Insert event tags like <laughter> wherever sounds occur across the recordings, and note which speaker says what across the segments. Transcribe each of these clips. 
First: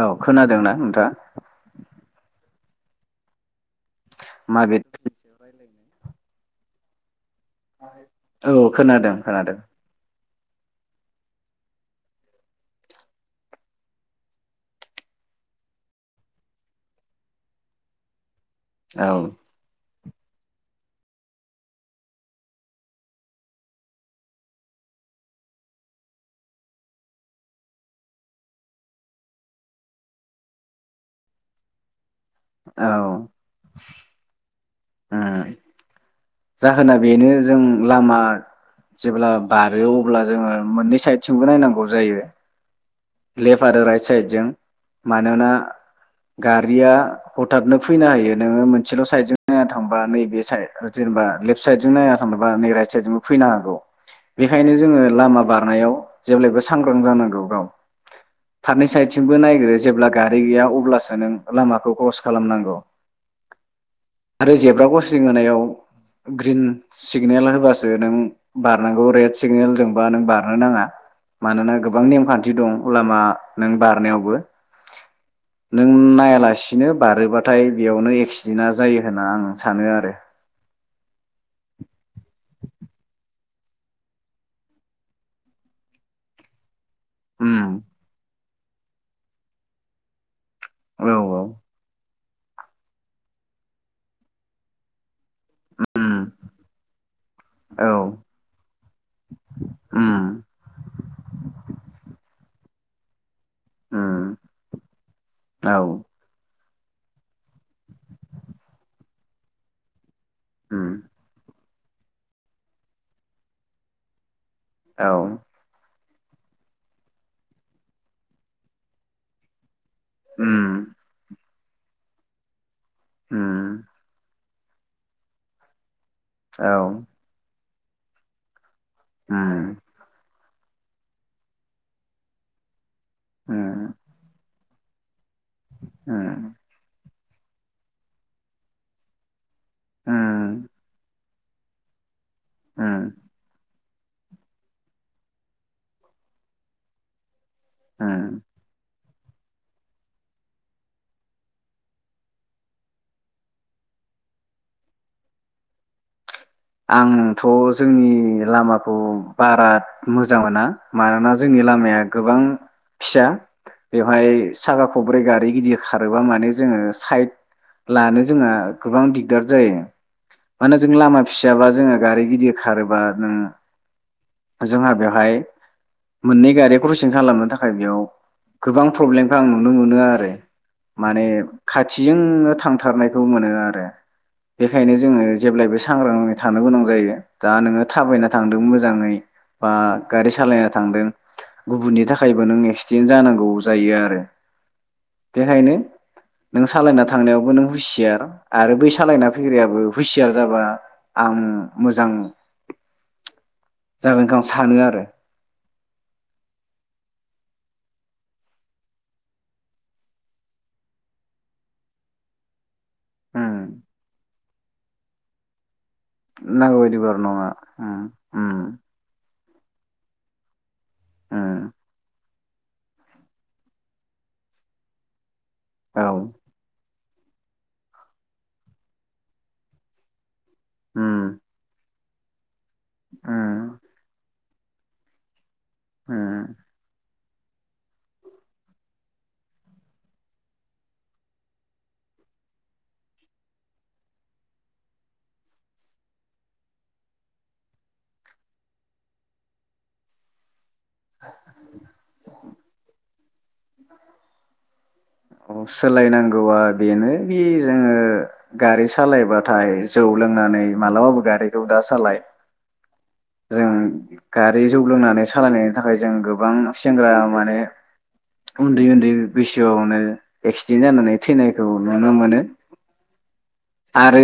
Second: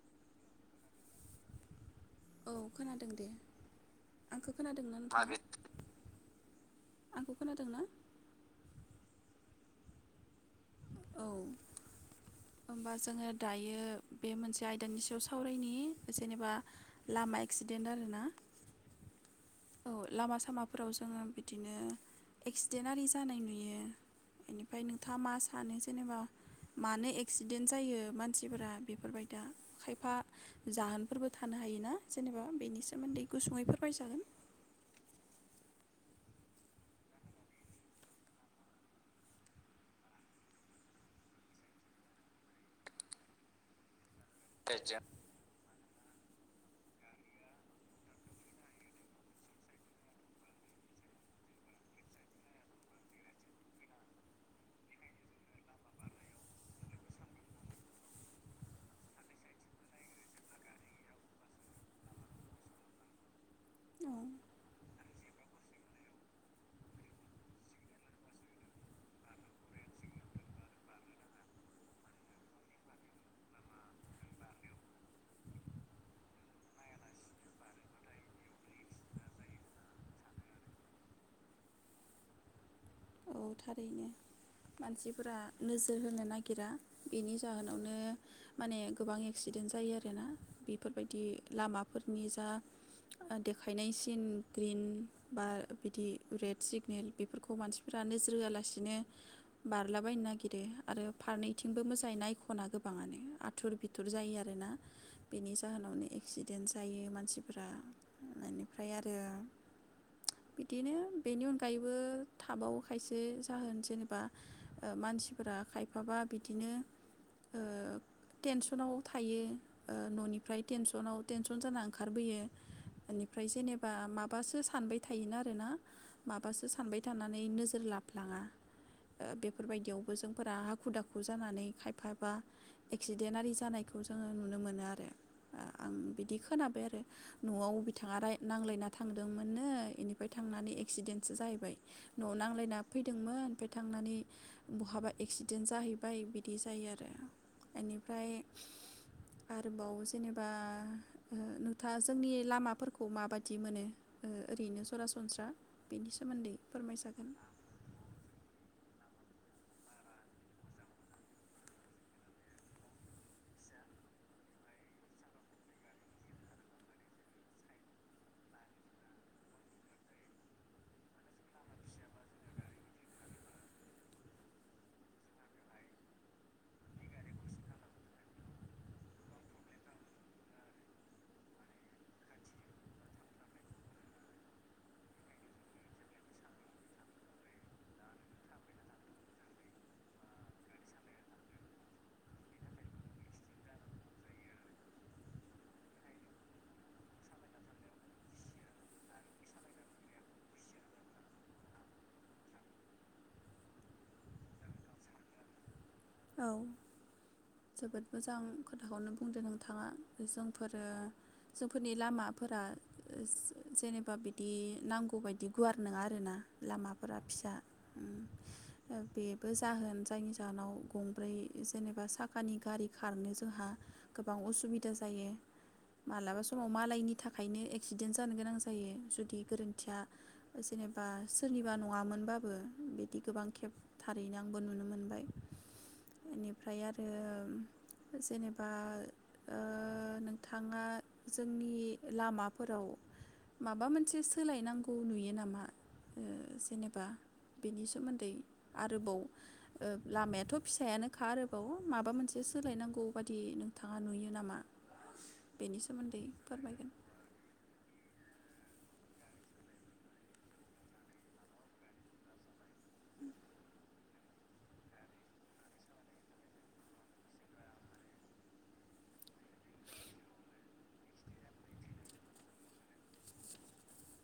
Speaker 1: औ खोनादोंना नोंथाङा?
Speaker 2: औ खोनादों दे। आंखौ
Speaker 1: माबे <unintelligible>
Speaker 2: खोनादोंना नोंथाङा
Speaker 1: रायलायनाय
Speaker 2: आंखौ खोनादों ना
Speaker 1: औ खोनादों-खोनादों
Speaker 2: औ होमबा जोङो दायो बे मोनसे आयदानि सायाव सावरायनायनि जेनेबा लामा एक्सिडेन्ट आरोना।
Speaker 1: औ
Speaker 2: औ लामा सामाफोराव जोङो बिदिनो एक्सिडेन्ट आरि जानाय नुयो बेनिफ्राय नोंथाङा मा सानो जेनेबा मानो एक्सिडेन्ट जायो मानसिफोरा बेफोरबायदिदिा खायफा जाहोनफोरबो थानो हायोना। जेनेबा बेनि
Speaker 1: औ
Speaker 2: सोमोन्दै गुसुङैफोर बायजागोन।
Speaker 1: जाहोना बेनो जों लामा जेब्ला बारो अब्ला जोङो मोननै साइडथिमबो नायनांगौ जायो लेफ्ट आरो राइट। स जं मानोना गारिया हथतनो फैनो हायो नोङो मोनसेल साइदजों। नाया थांबा नैबे साइ जेनेबा लेफ्ट साइडजों नाया थांबा नै राइट साइद जजोंबो फैनो हागौ बेनिखायनो जोङो लामा बारनायाव जेब्लायबो सांग्रां जानांगौ गाव फारनै साइडथिंबो नायग्रो जेब्ला गारि गैया अब्लासो नों लामाखौ क्रस खालामनांगौ।
Speaker 2: औ
Speaker 1: आरो जेब्रा गसिं होनायाव ग्रिन सिगनेल होबासो नों बारनांगौ रेड सिगनेलजोंबा नों बारनो नाङा मानोना गोबां नेमखान्थि दं लामा नों बारनायावबो नों नायालासिनो बारोबाथाय बेयावनो एक्सिडेन्टा जायो। होनना आं सानो आरो।
Speaker 2: औ थारैनो मानसिफोरा नोजोर होनो नागिरा। बेनि
Speaker 1: उम
Speaker 2: जाहोनावनो। माने गोबां एक्सिडेन्ट जायो आरोना।
Speaker 1: औ
Speaker 2: बेफोरबायदि लामाफोर निजा ओ देखायनायसिन ग्रिन बा बिदि रेड सिगनेल बेफोरखौ मानसि फोरा
Speaker 1: औ
Speaker 2: नोजोर होआलासिनो बारलाबायनो
Speaker 1: उम औ
Speaker 2: नागिरो आरो फारनैथिंबो मोजाङै नाय ख'ना गोबाङानो आ थुर बिथिुर जायो
Speaker 1: उम
Speaker 2: आरोना बेनि
Speaker 1: उम औ
Speaker 2: जाहोनावनो एक्सिडेन्ट जायो मानसिफोरा इनिफ्राय आरो
Speaker 1: उम
Speaker 2: बिदिनो बेनि अन गायैबो थाबावो खायसे जाहोन जेनेबा ओ
Speaker 1: औ
Speaker 2: मानसिफोरा खाय फाबा बिदिनो ओ टेनसनाव थायो ओ न'निफ्राय
Speaker 1: उम
Speaker 2: टेनसनाव टेन सन जाना ओंखारबोयो इनिफ्राय
Speaker 1: उम
Speaker 2: जेनेबा माबासो सा सानबाय थायोना आरोना। माबासो
Speaker 1: औ
Speaker 2: सानबाय थानानै नो जोर लाफलाङा। ओ
Speaker 1: उम
Speaker 2: बेफोरबायदियावबो जों फोरा हाखु दाखु जानानै खायफाबा एक्सिडेन्ट आरि
Speaker 1: उम
Speaker 2: जानायखौ जोङो नुनो मोनो। ओ आं बिदि
Speaker 1: उम
Speaker 2: खोनाबाय आरो। न'आव बिथाङा राय नांलायना थांदों नो इनिफ्राय
Speaker 1: उम
Speaker 2: थांनानै एक्सिडेन्ट सो जाहैबाय न'आव <unintelligible> लायना
Speaker 1: उम
Speaker 2: फैदोंमोन ओमफ्राय थांनानै बहाबा एक्सिडेन्ट जाहैबाय बिदि जायो आरो। इनिफ्राय
Speaker 1: उम
Speaker 2: आरोबाव जेनेबा ओ नोंथाङा जोंनि लामाफोरखौ माबादि मोनो? ओ ओरैनो सरासनस्रा बेनि सोमोन्दै फोरमायजागोन
Speaker 1: आंथ' जोंनि लामाखौ बारा मोजां मोना मानोना जोंनि लामाया गोबां फिसा बेवहाय साखा खब्रै गारि गिदिर खारोबा माने जोङो साइद लानो जोंहा गोबां दिगदार जायो मानोना जों लामा फिसाबा जोङो गारि गिदिर खारोबा जोंहा बेवहाय मोननै गारि क्रसिं खालामनो थाखाय बेयाव गोबां प्रब्लेमखो आं नुनो मोनो आरो माने खाथिजोंनो थांथारनायखौ मोनो आरो बेखायनो जोङो जेब्लायबो सांग्राङै थानो गोनां जायो दा नोङो थाबायना थांदों मोजाङै बा गारि सालायना थांदों गुबुननि थाखायबो नों एक्सिडेन्ट जानांगौ जायो आरो बेखायनो नों सालायना थांनायावबो नों हुसियार आरो बै सालायना फैग्रायाबो हुसियार जाबा आं मोजां जागोनखौ आं सानो आरो।
Speaker 2: औ जोबोद मोजां खोथाखौनो बुंदो नोंथाङा जोंफोरो जोंफोरनि लामाफोरा।
Speaker 1: उम
Speaker 2: जेनेबा बे दि नांगौबायदि गुवार। नोङा आरोना
Speaker 1: नांगौ बायदिबो
Speaker 2: लामाफोरा
Speaker 1: आरो नङा
Speaker 2: फिसा उम बे बे जाहोन जायनि जाहोनाव। गंब्रै
Speaker 1: उम
Speaker 2: जेनेबा सा खानि गारि खारनो जोंहा गोबां असुबिदा जायो।
Speaker 1: औ
Speaker 2: मालाबा समाव मालायनि। थाखायनो एक्सिडेन्ट जानो गोनां जायो जुदि गोरोन्थिया। जेनेबा
Speaker 1: उम
Speaker 2: सोरनिबा नङामोन। बाबो। बिदि गोबां
Speaker 1: उम
Speaker 2: खेब थारैना बो नुनो मोनबाय।
Speaker 1: उम
Speaker 2: बेनिफ्राय आरो उम जेनेबा ओ नोंथाङा जोंनि लामाफोराव माबा मोनसे सोलायनांगौ नुयो नामा ओ जेनेबा बेनि सोमोन्दै आरोबाव ओ लामाया। फिसायानो खा आरोबाव माबा मोनसे सोलायनांगौ। बादि नोंथाङा नुयो नामा
Speaker 1: <inaudible> औ
Speaker 2: बेनि सोमोन्दै
Speaker 1: सोलायनांगौवा
Speaker 2: फोरमायगोन
Speaker 1: बेनो बि जोङो गारि सालायबाथाय जौ लोंनानै मालाबाबो गारिखौ दा सालाय। जों गारि जौ लोंनानै सालायनायनि थाखाय जों गोबां सेंग्रा माने उन्दै उन्दै बैसोआवनो एक्सिडेन्ट जानानै थैनायखौ नुनो मोनो आरो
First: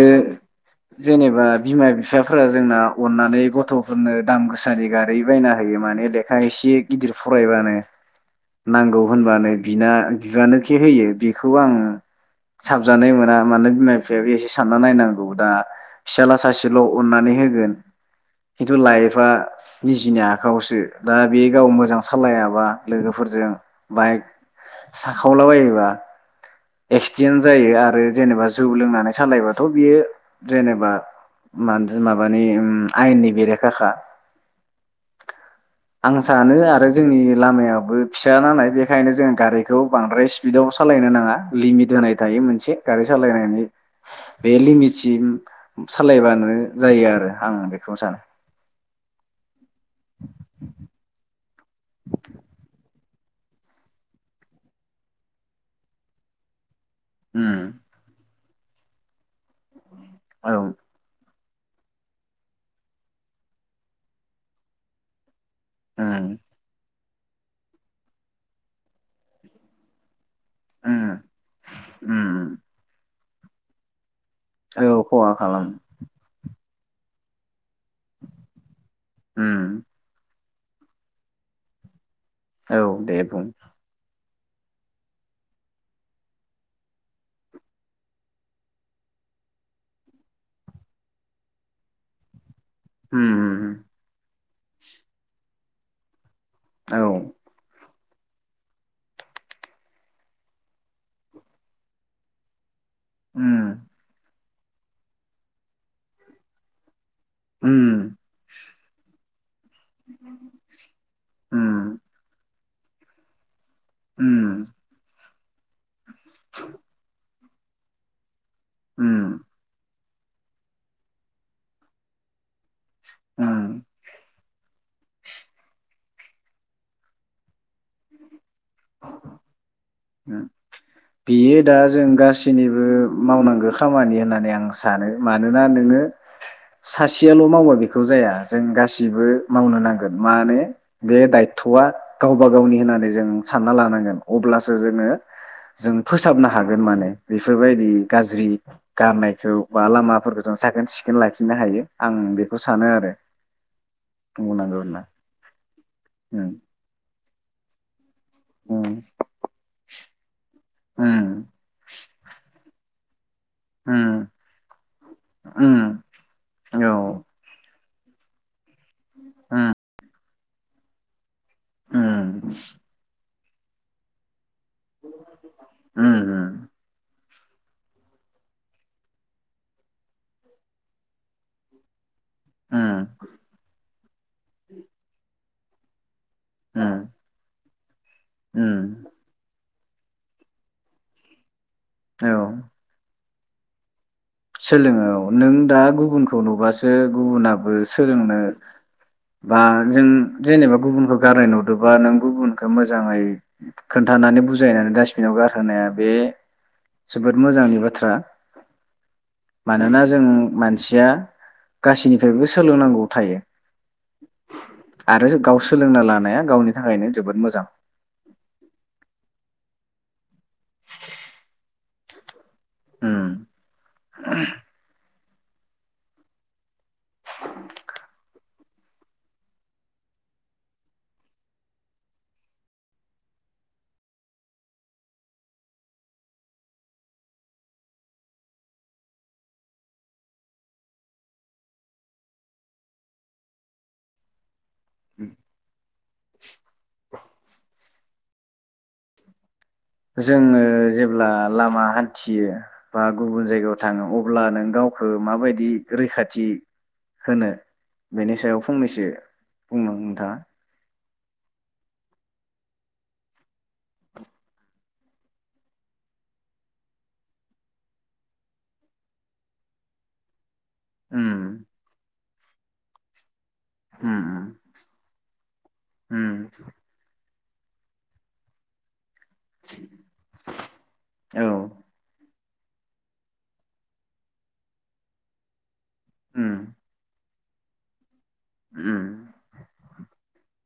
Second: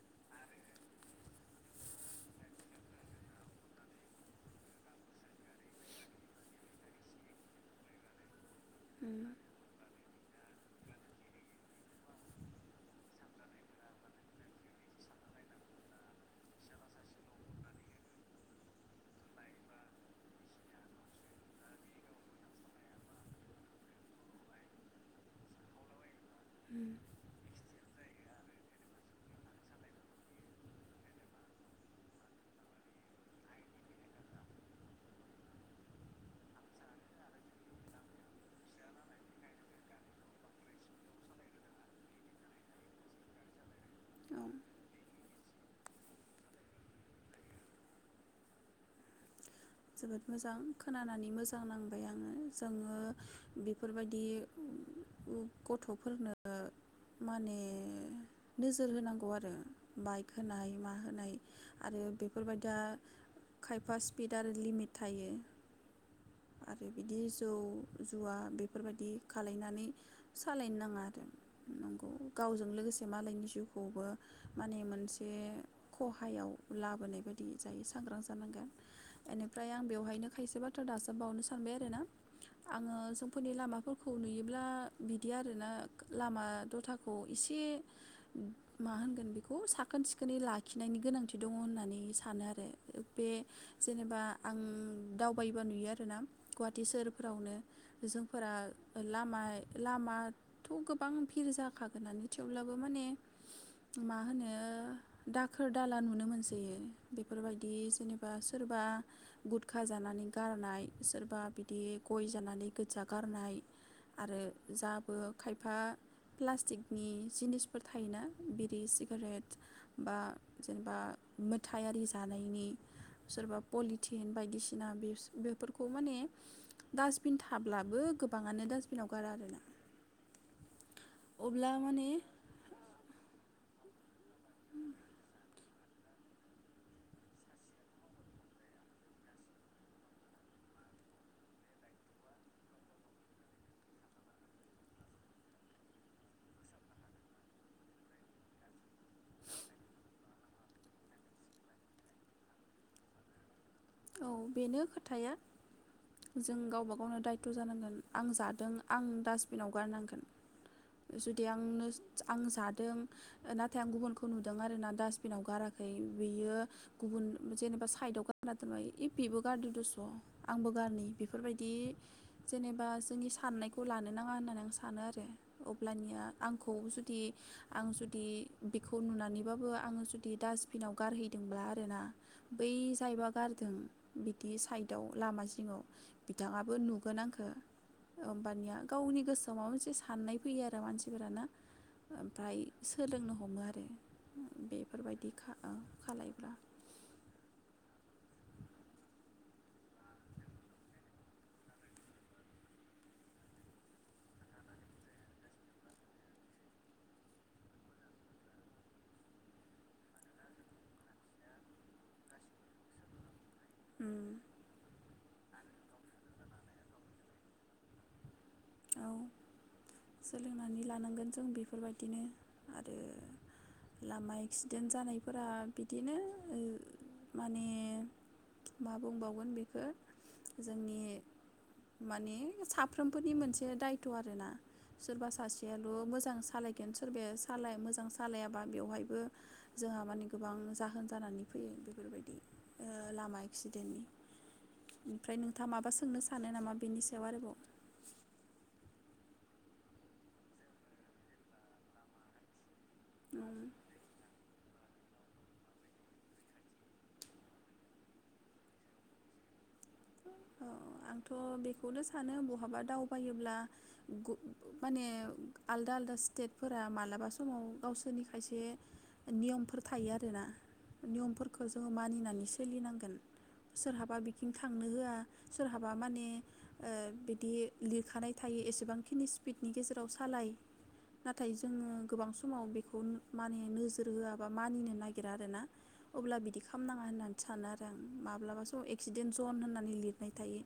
Speaker 1: जेनेबा बिमा बिफाफोरा जोंना अननानै गथ'। फोरनो दाम गोसानि गारै बायना होयो माने लेखा इसे गिदिर फरायबानो। नांगौ
Speaker 2: उम
Speaker 1: होनबानो बिना। बिबानोखि होयो बेखौ आं साबजानाय मोना मानो बिमा बिफायाबो एसे सानना नायनांगौ दा फिसाजला सासेल' अननानै होगोन। खिन्थु लाइफआ निजिनि आखावसो दा बे गाव मोजां सालायाबा लोगोफोरजों बाइक साखावलाबायोबा
Speaker 2: उम
Speaker 1: एक्सिडन्ट जायो आरो जेनेबा जौ लोंनानै सालायबाथ' बियो जेनेबा मानथो माबानो इयो उम आयेननि बेरेखाखा आं सानो आरो जोंनि लामायाबो फिसा नालाय बेखायनो जों गारिखौ बांद्राय स्पिदाव सालायनो नाङा लिमिट होनाय थायो मोनसे गारि सालायनायनि
Speaker 2: औ
Speaker 1: बे लिमितसिम सालायबानो जायो आरो आं बेखौनो सानो
Speaker 2: जोबोद मोजां खोनानानै मोजां नांबाय आङो जोङो बेफोरबायदि <unintelligible> गथ'फोरनो माने
Speaker 1: उम
Speaker 2: ओ नोजोर होनांगौ आर रो बाइक
Speaker 1: औ
Speaker 2: होनाय मा होनाय आरो बेफोरबायदिया खायफा स्पिड दार लिमिट थायो
Speaker 1: उम
Speaker 2: आरो इदि जौ जुवा बेफोरबायदि खालायनानै सालायनो नाङा
Speaker 1: उम
Speaker 2: आरो नंगौ
Speaker 1: उम
Speaker 2: गावजों लोगोसे मालायनि जिउखौबो माने
Speaker 1: औ
Speaker 2: मोनसे
Speaker 1: खहा खालामो
Speaker 2: खहायाव लाबोनाय बायदि जायो सांग्रां जानांगोन एनिफ्राय
Speaker 1: उम
Speaker 2: आं बेवहायनो खायसे बाथ्रा दास बावनो सानबाय आरो ना
Speaker 1: औ
Speaker 2: आङो
Speaker 1: दे बुं
Speaker 2: जोंफोरनि लामाफोरखौ नुयोब ब्ला बिदि आरोना लामा द'थाखौ एसे मा होनगोन बेखौ साखोन- सिखोनै लाखिनायनि गोनांथि दङ' होननानै सानो आरो <unintelligible> बे
Speaker 1: उम उम
Speaker 2: जेनेबा आं दावबायबा नुयो आर <unintelligible> गुवाहाटि
Speaker 1: औ
Speaker 2: सोहोरफ्रावनो जोंफोरा लामाय लामाथ' गोबां भिर जाखागोनानो थेवब्लाब बो माने
Speaker 1: उम
Speaker 2: माहोनो ओ दाखोर- दाला नुनो मोनसोयो बेफोरबायदि
Speaker 1: उम
Speaker 2: जेनेबा सोरबा गुदखा जानानै गारनाय सोरबा बिदि
Speaker 1: उम
Speaker 2: गय जान नानै गोदजा गारनाय आरो
Speaker 1: उम
Speaker 2: जाबो खायफा प्लास्टिकनि जिनिसफोर थायोना। बिरि
Speaker 1: उम
Speaker 2: सिगारेट बा जेनेबा मोथायारि जानायनि। सोरबा
Speaker 1: उम
Speaker 2: पलिथिन बायदिसिना बेफोरखौ बेखौ माने डासबिन थाब्लाबो गोबाङानो डास्बिनाव गारा आरो ना।
Speaker 1: बेयो दा जों गासैनिबो मावनां- गो खामानि होन्नानै आं सानो मानोना नोङो सासेयाल' मावबा बेखौ जाया जों गासिबो मावनो नांगोन मानो बे दायथ'आ गावबा गावनि होनानै जों सान्ना लानांगोन अब्ला। सो जोङो जों फोसाबनो हागोन माने बेफोरबायदि गाज्रि गारनायखौ बा लामाफोरखौ जों साखोन सिखोन लाखिनो हायो आं बेखौ सानो आरो।
Speaker 2: औ
Speaker 1: बुंनांगौ
Speaker 2: बेनो
Speaker 1: होनना
Speaker 2: खोथाया
Speaker 1: उम
Speaker 2: जों गावबा गावनो दाय <inaudible> खस्थ' जानांगोन। आं जादों
Speaker 1: उम
Speaker 2: आं डास्टबिनाव गारनांगोन
Speaker 1: उम
Speaker 2: जुदि आंनो आं जादों। नाथाय आं गुबुनखौ नुदों आरोना डास्टबिनाव
Speaker 1: उम
Speaker 2: गाराखै बेयो
Speaker 1: औ
Speaker 2: गुबुन जेनेबा। खायद'ग इ पिब गारद
Speaker 1: उम
Speaker 2: दस' आंबो गारन बेफोरबायदि
Speaker 1: उम
Speaker 2: जेनेबा जोंनि हाननायखौ लानो नाङा होननानै। सानो आरो
Speaker 1: उम
Speaker 2: अब्लानिया आंखौ जुदि आं जुदि बेखौ नुनानैबाबो आङो जुदि डास्टबिनाव गारहैदोंब्ला आरोना। बै
Speaker 1: उम
Speaker 2: जायबा गारदों बिदि साइदाव लामा। सिङाव बिथाङाबो
Speaker 1: उम
Speaker 2: नुगोन आंखौ। हबानिया
Speaker 1: उम
Speaker 2: गावनि गोसोआव माबा मोनसे। एसे साननाय फैयो आरो मानसिफोराना। ओमफ्राय सोलोंनो ह हमो आरो।
Speaker 1: सोलोङ औ
Speaker 2: बेफोरबायदि खा
Speaker 1: नों
Speaker 2: ओ
Speaker 1: दा गुबुनखौ
Speaker 2: खालायब्ला
Speaker 1: नुबासो गुबुनाबो स सोलोंनो बा जों जेनेबा गुबुनखौ गारनाय नुदोंबा नों गुबुनखौ मोजाङै खोन्थानानै बुजायनानै डास्बिनाव गारहोनाया बे जोबोद मोजांनि बाथ्रा। मानोना जों मानसिया गासै निफ्रायबो सोलोंनांगौ थायो।
Speaker 2: उम।
Speaker 1: आरो गाव सोलोंना लानाया गावनि थाखायनो जोबोद मोजां।
Speaker 2: औ सोलोंनानै लानांगोन जों बेफोर बायदिनो आरो
Speaker 1: उम
Speaker 2: लामा एक्सिडेन्ट जानाय फोरा बिदिनो माने मा बुंबावगोन बेखौ जोंनि माने साफ्रोम फोरनि मोनसे दायथ' आरो ना सोरबा सासेयाल' मोजां सालायगोन, सोरबाया साल मोजां सालायाबा बेवहायबो जोंहा माने गोबां जाहोन जानानै फैयो, बेफोर बायदि ओ लामा एक्सिडेन्टनि। ओमफ्राय नोंथाङा माबा सोंनो सानो नामा बेनि सायाव आरोबाव?
Speaker 1: जोङो जेब्ला लामा हान्थियो बा गुबुन जायगायाव
Speaker 2: औ
Speaker 1: थाङो अब्ला नों गावखौ माबायदि रैखाथि होनो बेनि सायाव फंनैसो बुंनो नोंथाङा?
Speaker 2: आंथ' बेखौनो सानो बहाबा दावबायोब्ला गुब माने आलदा आलदा स्टेट फोरा मालाबा समाव गावसोरनि खायसे नियम फोर थायो आरोना नियम फोरखौ
Speaker 1: उम
Speaker 2: जोङो मानिनानै सोलिनांगोन। सोरहाबा
Speaker 1: उम उम
Speaker 2: बिथिं थांनो होआ सोरहाबा माने
Speaker 1: उम
Speaker 2: ओ बि दि लिरखानाय थायो एसेबां खिनि स्पिडनि गेजेराव सालाय।
Speaker 1: औ
Speaker 2: नाथाय जोङो गोबां समाव बेखौ माने नोजोर होआबा मानिनो नागिरा आरो ना। अब्ला बिदि
Speaker 1: उम
Speaker 2: खामनाङा होनना नै सानो आरो आं। माब्लाबा समाव
Speaker 1: उम
Speaker 2: एक्सिडेन्ट जन होननानै लिर थायो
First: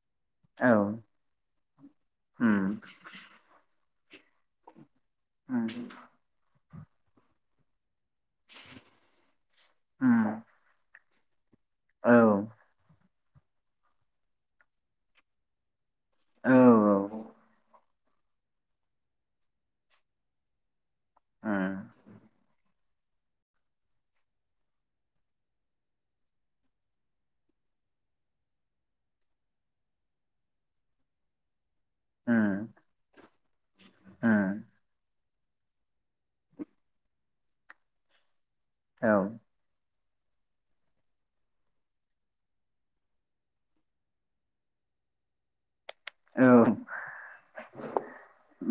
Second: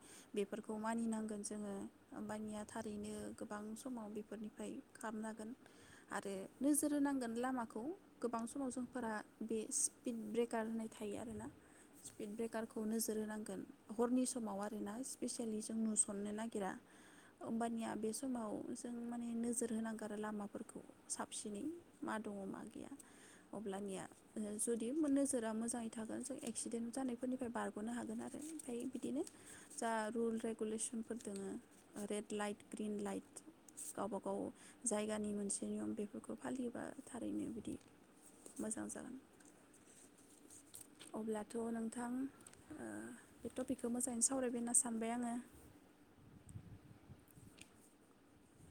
Speaker 1: औ
Speaker 2: बेफोरखौ मानि नांगोन जोङो ओमबानिया
Speaker 1: उम
Speaker 2: थारैनो गोबां समाव बेफोर निफ्राय खामनागोन
Speaker 1: उम
Speaker 2: आरो नोजोर होनांगोन लामाखौ। गोबां समाव जों फोरा बे स्पिड
Speaker 1: उम
Speaker 2: ब्रेकार हो थायो आरो ना।
Speaker 1: औ
Speaker 2: स्पिड ब्रेकार खौनो होनांगोन हरनि सम समाव आरो ना स्पेसियेलि जों नु सननो
Speaker 1: औ
Speaker 2: नागिरा
Speaker 1: उम
Speaker 2: ओमबानिया बे समाव जों माने नोजोर होनांगो आरो लामा फोरखौ साबसिनै मा दङ' मा गैया अब्लानिया ओ जुदि नोजोरा मोजाङै थागोन जों एक्सिडेन्ट जानायफोरनिफ्राय बारग'नो हागोन आरो ओमफाय बिदिनो। जा रुल रेगुलेसनफोर दोङो रेड लाइट
Speaker 1: उम
Speaker 2: ग्रिन लाइट गावबा गाव
Speaker 1: उम
Speaker 2: जायगानि मोन जे नियम बेफोरखौ फालियोबा थारैनो बिदि मोजां
Speaker 1: औ
Speaker 2: जागोन। अब्लाथ' नोंथां ओ बे टपिकखौ मोजाङै सा वरायबाय होनना सानबाय आङो।
Speaker 1: औ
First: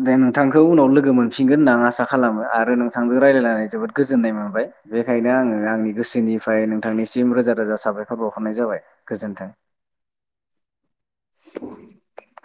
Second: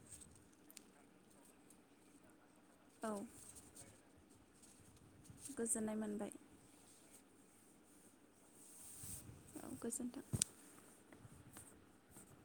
Speaker 1: दे नोंथांखौ उनाव लोगो मोनफिनगोन होनना आं आसा खालामो आ रो
Speaker 2: औ
Speaker 1: नोंथांजों रायलायनानै जोबोद गो जोननाय मोनबाय। बेखायनो आङो आंनि
Speaker 2: गोजोननाय मोनबाय
Speaker 1: गोसोनिफ्राय नोंथांनि सिम रोजा रोजा साबायखर बावहरनाय जाबाय। गोजोन्थों।
Speaker 2: औ गोजोन्थों
Speaker 1: <inaudible>